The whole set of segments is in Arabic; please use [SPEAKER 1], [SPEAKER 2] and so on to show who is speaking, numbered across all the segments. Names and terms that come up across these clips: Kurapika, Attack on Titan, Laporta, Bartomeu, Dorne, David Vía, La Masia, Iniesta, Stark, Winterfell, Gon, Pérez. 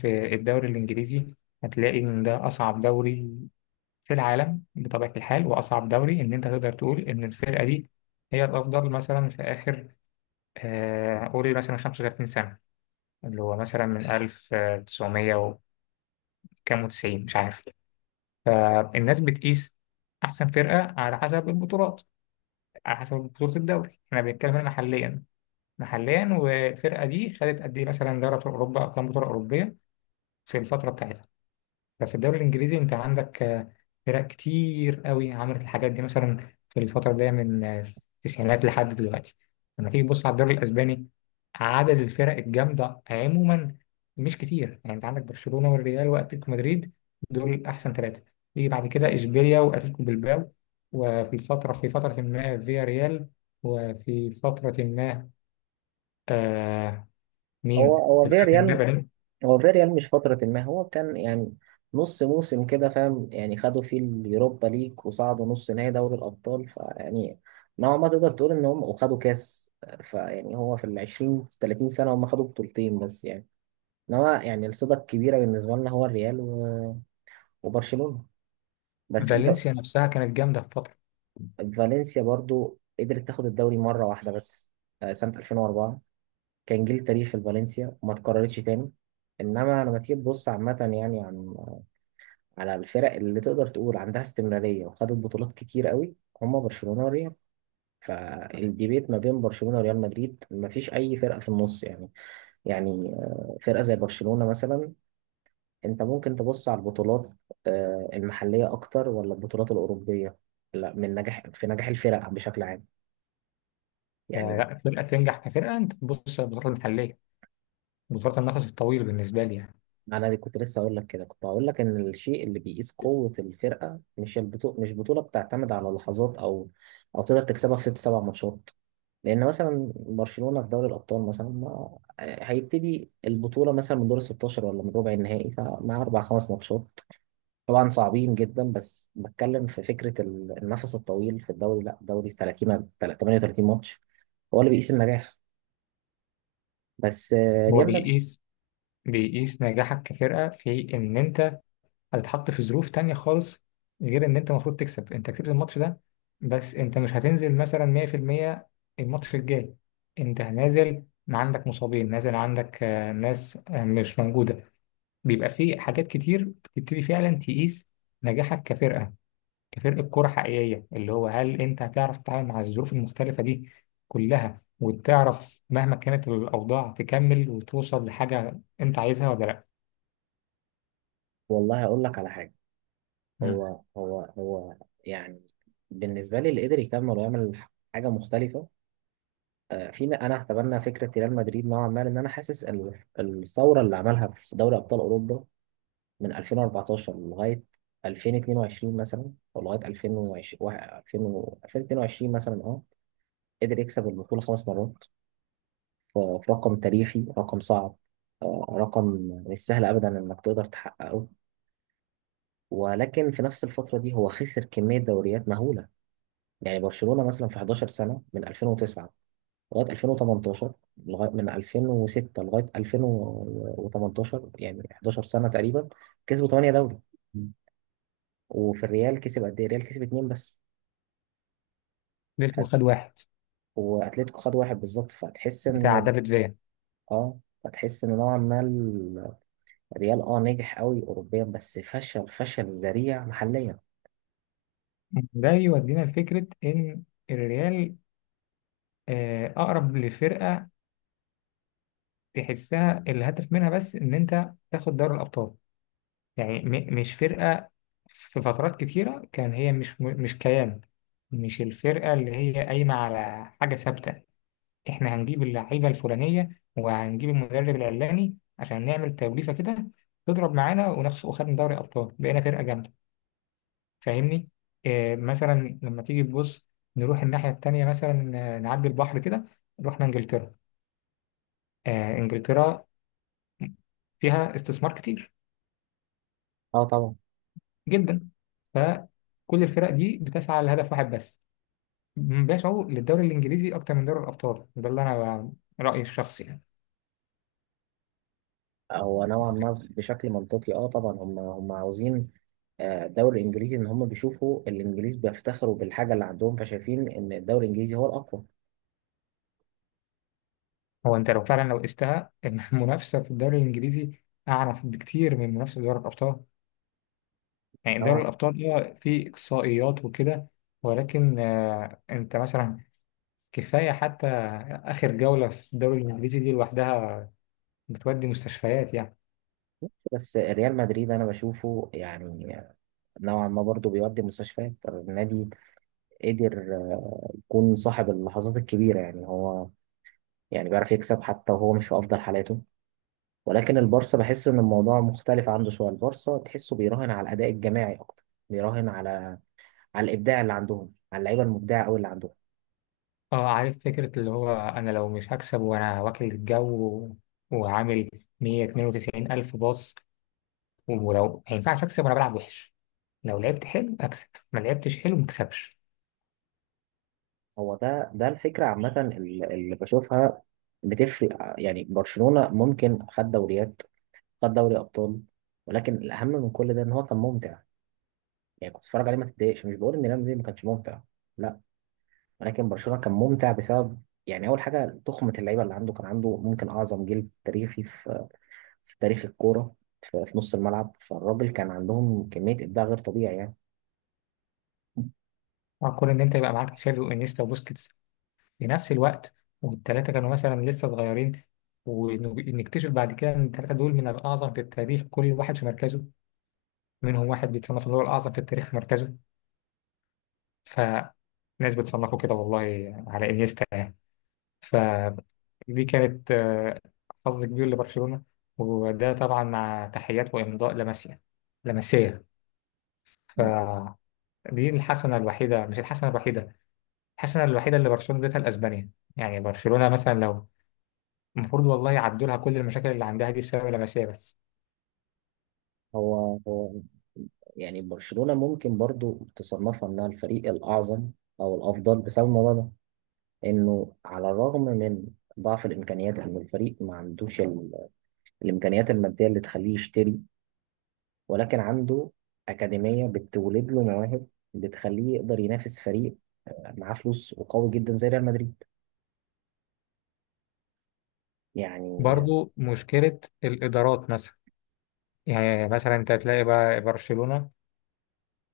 [SPEAKER 1] في الدوري الإنجليزي هتلاقي إن ده أصعب دوري في العالم بطبيعة الحال، وأصعب دوري إن أنت تقدر تقول إن الفرقة دي هي الأفضل مثلا في آخر، قول مثلا 35 سنة اللي هو مثلا من 1900 وكام وتسعين، مش عارف. فالناس بتقيس أحسن فرقة على حسب البطولات، على حسب بطولة الدوري. إحنا بنتكلم هنا محليا، محليا. والفرقة دي خدت قد إيه مثلا دوري أبطال أوروبا، أو كام بطولة أوروبية في الفترة بتاعتها. ففي الدوري الإنجليزي أنت عندك فرق كتير قوي عملت الحاجات دي، مثلا في الفترة اللي هي من التسعينات لحد دلوقتي. لما تيجي تبص على الدوري الأسباني، عدد الفرق الجامدة عموما مش كتير، يعني أنت عندك برشلونة والريال وأتلتيكو مدريد، دول أحسن ثلاثة. تيجي بعد كده إشبيليا وأتلتيكو بلباو، وفي فترة ما فيا ريال، وفي فترة ما، آه،
[SPEAKER 2] هو
[SPEAKER 1] مين؟
[SPEAKER 2] هو
[SPEAKER 1] في فترة ما
[SPEAKER 2] فيريال.
[SPEAKER 1] فالن-
[SPEAKER 2] فيريال مش فترة، ما هو كان يعني نص موسم كده، فاهم؟ يعني خدوا فيه اليوروبا ليج وصعدوا نص نهائي دوري الأبطال، فيعني نوعا ما تقدر تقول إن هم وخدوا كاس. فيعني هو في العشرين تلاتين سنة هم خدوا بطولتين بس يعني. إنما يعني الصدى الكبيرة بالنسبة لنا هو الريال وبرشلونة. بس أنت...
[SPEAKER 1] فالنسيا نفسها كانت جامدة في فترة.
[SPEAKER 2] فالنسيا برضو قدرت تاخد الدوري مرة واحدة بس. سنة 2004 كان جيل تاريخي لفالنسيا وما اتكررتش تاني. انما لما تيجي تبص عامه، يعني على الفرق اللي تقدر تقول عندها استمرارية وخدت بطولات كتير قوي، هما برشلونة وريال. فالديبيت ما بين برشلونة وريال مدريد ما فيش أي فرقة في النص يعني. يعني فرقة زي برشلونة مثلا، أنت ممكن تبص على البطولات المحلية أكتر ولا البطولات الأوروبية؟ لا، من نجاح في نجاح الفرق بشكل عام يعني.
[SPEAKER 1] فلا فرقة تنجح كفرقة. أنت تبص على البطولات المحلية، بطولات النفس الطويل بالنسبة لي يعني.
[SPEAKER 2] أنا دي كنت لسه أقول لك كده، كنت هقول لك إن الشيء اللي بيقيس قوة الفرقة مش البطولة، مش بطولة بتعتمد على لحظات، أو تقدر تكسبها في ست سبع ماتشات. لان مثلا برشلونه في دوري الابطال مثلا ما هيبتدي البطوله مثلا من دور ال 16 ولا من ربع النهائي، فمع اربع خمس ماتشات طبعا صعبين جدا. بس بتكلم في النفس الطويل في الدوري. لا، الدوري 38 ماتش هو اللي بيقيس النجاح. بس
[SPEAKER 1] هو
[SPEAKER 2] ريال مدريد...
[SPEAKER 1] بيقيس بيقيس نجاحك كفرقة في إن أنت هتتحط في ظروف تانية خالص، غير إن أنت المفروض تكسب. أنت كسبت الماتش ده، بس أنت مش هتنزل مثلا 100% الماتش الجاي. أنت نازل ما عندك مصابين، نازل عندك ناس مش موجودة. بيبقى في حاجات كتير بتبتدي فعلا تقيس نجاحك كفرقة، كفرقة كورة حقيقية، اللي هو هل أنت هتعرف تتعامل مع الظروف المختلفة دي كلها، وتعرف مهما كانت الأوضاع تكمل وتوصل لحاجة أنت عايزها ولا لأ؟
[SPEAKER 2] والله هقول لك على حاجه.
[SPEAKER 1] مم.
[SPEAKER 2] هو يعني بالنسبه لي، اللي قدر يكمل ويعمل حاجه مختلفه انا هتبنى فكره ريال مدريد نوعا ما، لان انا حاسس الثوره اللي عملها في دوري ابطال اوروبا من 2014 لغاية 2022 مثلا، أو لغاية 2020 2022 مثلا. أه، قدر يكسب البطولة 5 مرات، في رقم تاريخي، رقم صعب، رقم مش سهل أبدا إنك تقدر تحققه. ولكن في نفس الفترة دي هو خسر كمية دوريات مهولة. يعني برشلونة مثلا في 11 سنة، من 2009 لغاية 2018 لغاية من 2006 لغاية 2018، يعني 11 سنة تقريبا، كسبوا 8 دوري. وفي الريال كسب، قد ايه الريال كسب؟ اتنين بس.
[SPEAKER 1] ليلته
[SPEAKER 2] فت...
[SPEAKER 1] خد واحد
[SPEAKER 2] واتلتيكو خد واحد بالظبط، فتحس
[SPEAKER 1] بتاع
[SPEAKER 2] ان...
[SPEAKER 1] دافيد فيا.
[SPEAKER 2] اه، فتحس ان نوعا ما الريال اه نجح قوي اوروبيا بس فشل فشل ذريع محليا.
[SPEAKER 1] ده يودينا لفكرة إن الريال أقرب لفرقة تحسها الهدف منها بس إن أنت تاخد دوري الأبطال. يعني مش فرقة، في فترات كتيرة كان هي مش كيان، مش الفرقة اللي هي قايمة على حاجة ثابتة. احنا هنجيب اللعيبه الفلانيه وهنجيب المدرب العلاني عشان نعمل توليفه كده تضرب معانا ونخش وخدنا دوري ابطال بقينا فرقه جامده، فاهمني؟ إيه مثلا لما تيجي تبص، نروح الناحيه التانيه مثلا، نعدي البحر كده، رحنا انجلترا. آه، انجلترا فيها استثمار كتير
[SPEAKER 2] اه طبعا.
[SPEAKER 1] جدا. فكل الفرق دي بتسعى لهدف واحد بس، بيسعوا للدوري الانجليزي اكتر من دوري الابطال. ده اللي انا رايي الشخصي يعني.
[SPEAKER 2] هو نوعا ما بشكل منطقي، اه طبعا هم عاوزين الدوري الانجليزي. ان هم بيشوفوا الانجليز بيفتخروا بالحاجه اللي عندهم، فشايفين ان الدوري الانجليزي هو الاقوى.
[SPEAKER 1] هو انت لو فعلا لو قستها إن المنافسه في الدوري الانجليزي اعنف بكتير من المنافسه في دوري الابطال. يعني دوري
[SPEAKER 2] نوعا.
[SPEAKER 1] الابطال هو فيه اقصائيات وكده، ولكن انت مثلا كفايه حتى اخر جوله في الدوري الانجليزي دي لوحدها بتودي مستشفيات يعني.
[SPEAKER 2] بس ريال مدريد انا بشوفه يعني نوعا ما برضه بيودي مستشفيات النادي. قدر يكون صاحب اللحظات الكبيرة، يعني هو يعني بيعرف يكسب حتى وهو مش في أفضل حالاته. ولكن البارسا بحس إن الموضوع مختلف عنده شوية. البارسا تحسه بيراهن على الأداء الجماعي أكتر، بيراهن على الإبداع اللي عندهم، على اللعيبة المبدعة أوي اللي عندهم.
[SPEAKER 1] اه، عارف فكره اللي هو انا لو مش هكسب وانا واكل الجو وعامل 192 الف باص، ولو ما ينفعش اكسب وانا بلعب وحش، لو لعبت حلو اكسب، ما لعبتش حلو ما اكسبش.
[SPEAKER 2] هو ده الفكرة عامة اللي بشوفها بتفرق. يعني برشلونة ممكن خد دوريات، خد دوري أبطال، ولكن الأهم من كل ده إن هو كان ممتع. يعني كنت بتتفرج عليه ما تتضايقش. مش بقول إن ريال مدريد ما كانش ممتع، لا، ولكن برشلونه كان ممتع بسبب يعني اول حاجه، تخمه اللعيبه اللي عنده. كان عنده ممكن اعظم جيل تاريخي في تاريخ الكوره، في نص الملعب. فالراجل كان عندهم كميه ابداع غير طبيعي يعني.
[SPEAKER 1] اه، كون ان انت يبقى معاك تشافي وانيستا وبوسكيتس في نفس الوقت، والثلاثه كانوا مثلا لسه صغيرين، ونكتشف بعد كده ان الثلاثه دول من الاعظم في التاريخ كل واحد في مركزه. منهم واحد بيتصنف ان هو الاعظم في التاريخ في مركزه، فناس بتصنفه كده والله على انيستا يعني. فدي كانت حظ كبير لبرشلونه، وده طبعا مع تحيات وامضاء لاماسيا، لاماسيا. فدي الحسنه الوحيده، مش الحسنه الوحيده, الحسنه الوحيده اللي برشلونه اديتها لاسبانيا. يعني برشلونة مثلا، لو المفروض والله يعدوا لها كل المشاكل اللي عندها دي بسبب اللمسيه بس.
[SPEAKER 2] هو يعني برشلونة ممكن برضو تصنفها انها الفريق الأعظم أو الأفضل بسبب الموضوع ده، إنه على الرغم من ضعف الإمكانيات، إن الفريق ما عندوش الإمكانيات المادية اللي تخليه يشتري، ولكن عنده أكاديمية بتولد له مواهب بتخليه يقدر ينافس فريق معاه فلوس وقوي جدا زي ريال مدريد يعني.
[SPEAKER 1] برضو مشكله الادارات مثلا، يعني مثلا انت تلاقي بقى برشلونه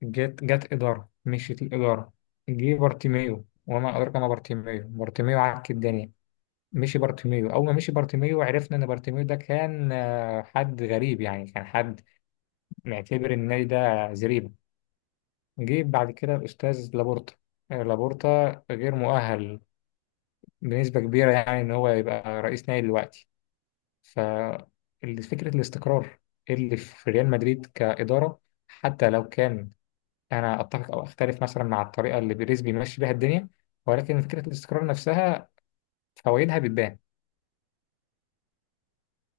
[SPEAKER 1] جت اداره، مشيت الاداره، جه بارتيميو وما ادراك ما بارتيميو. بارتيميو عك الدنيا، مشي بارتيميو. اول ما مشي بارتيميو عرفنا ان بارتيميو ده كان حد غريب، يعني كان حد معتبر النادي ده زريبه. جه بعد كده الاستاذ لابورتا. لابورتا غير مؤهل بنسبه كبيره يعني ان هو يبقى رئيس نادي دلوقتي. ففكرة الاستقرار اللي في ريال مدريد كإدارة، حتى لو كان أنا أتفق أو أختلف مثلا مع الطريقة اللي بيريز بيمشي بيها الدنيا، ولكن فكرة الاستقرار نفسها فوائدها بتبان.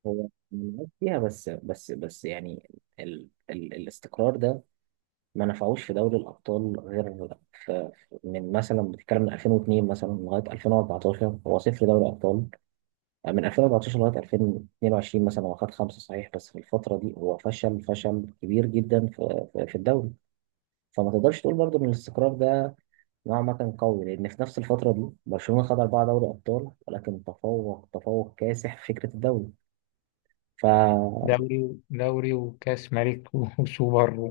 [SPEAKER 2] هو مميز فيها، بس بس بس يعني ال الاستقرار ده ما نفعوش في دوري الأبطال غير في... من مثلا بتتكلم من 2002 مثلا لغاية 2014 هو صفر دوري أبطال. من 2014 لغاية 2022 مثلا هو خد 5 صحيح، بس في الفترة دي هو فشل فشل كبير جدا في في الدوري. فما تقدرش تقول برضه ان الاستقرار ده نوعا ما كان قوي، لأن في نفس الفترة دي برشلونة خد 4 دوري أبطال، ولكن تفوق تفوق كاسح في فكرة الدوري. ف...
[SPEAKER 1] دوري وكأس ملك وسوبر و...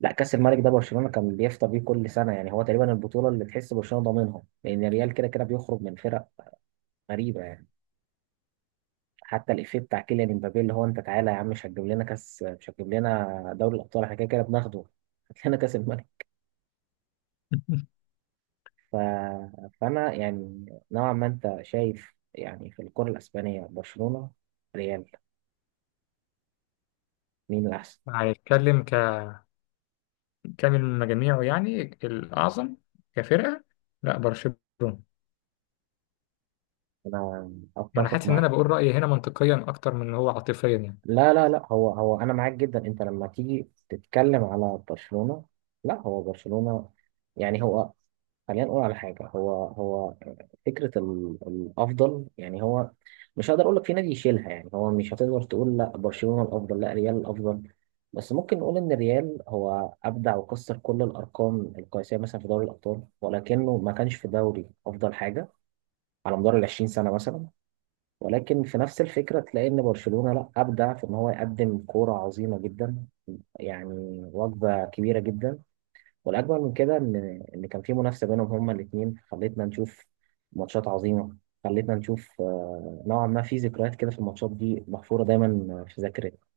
[SPEAKER 2] لا، كأس الملك ده برشلونة كان بيفطر بيه كل سنة يعني، هو تقريبا البطولة اللي تحس برشلونة ضامنها، لأن الريال كده كده بيخرج من فرق غريبة يعني. حتى الإفيه بتاع كيليان امبابي اللي هو: أنت تعالى يا عم، مش هتجيب لنا كأس، مش هتجيب لنا دوري الأبطال، احنا كده كده بناخده هات لنا كأس الملك. ف... فأنا يعني نوعا ما أنت شايف يعني في الكرة الأسبانية، برشلونة، ريال، مين الأحسن؟
[SPEAKER 1] هنتكلم ككامل مجاميعه، يعني الأعظم كفرقة، لا برشلونة. ما
[SPEAKER 2] انا
[SPEAKER 1] أنا
[SPEAKER 2] اتفق
[SPEAKER 1] حاسس إن
[SPEAKER 2] معاك.
[SPEAKER 1] أنا بقول رأيي هنا منطقيا أكتر من إن هو عاطفيا يعني.
[SPEAKER 2] لا لا لا، هو هو انا معاك جدا. انت لما تيجي تتكلم على برشلونة، لا، هو برشلونة يعني هو خلينا نقول على حاجة. هو فكرة الافضل يعني، هو مش هقدر اقول لك في نادي يشيلها يعني. هو مش هتقدر تقول لا برشلونة الافضل لا ريال الافضل، بس ممكن نقول ان ريال هو ابدع وكسر كل الارقام القياسية مثلا في دوري الابطال، ولكنه ما كانش في دوري افضل حاجة على مدار ال 20 سنة مثلا. ولكن في نفس الفكرة تلاقي إن برشلونة لأ أبدع في إن هو يقدم كورة عظيمة جدا، يعني وجبة كبيرة جدا. والأجمل من كده إن إن كان في منافسة بينهم هما الاتنين، خلتنا نشوف ماتشات عظيمة، خلتنا نشوف نوعا ما في ذكريات كده في الماتشات دي محفورة دايما في ذاكرتنا.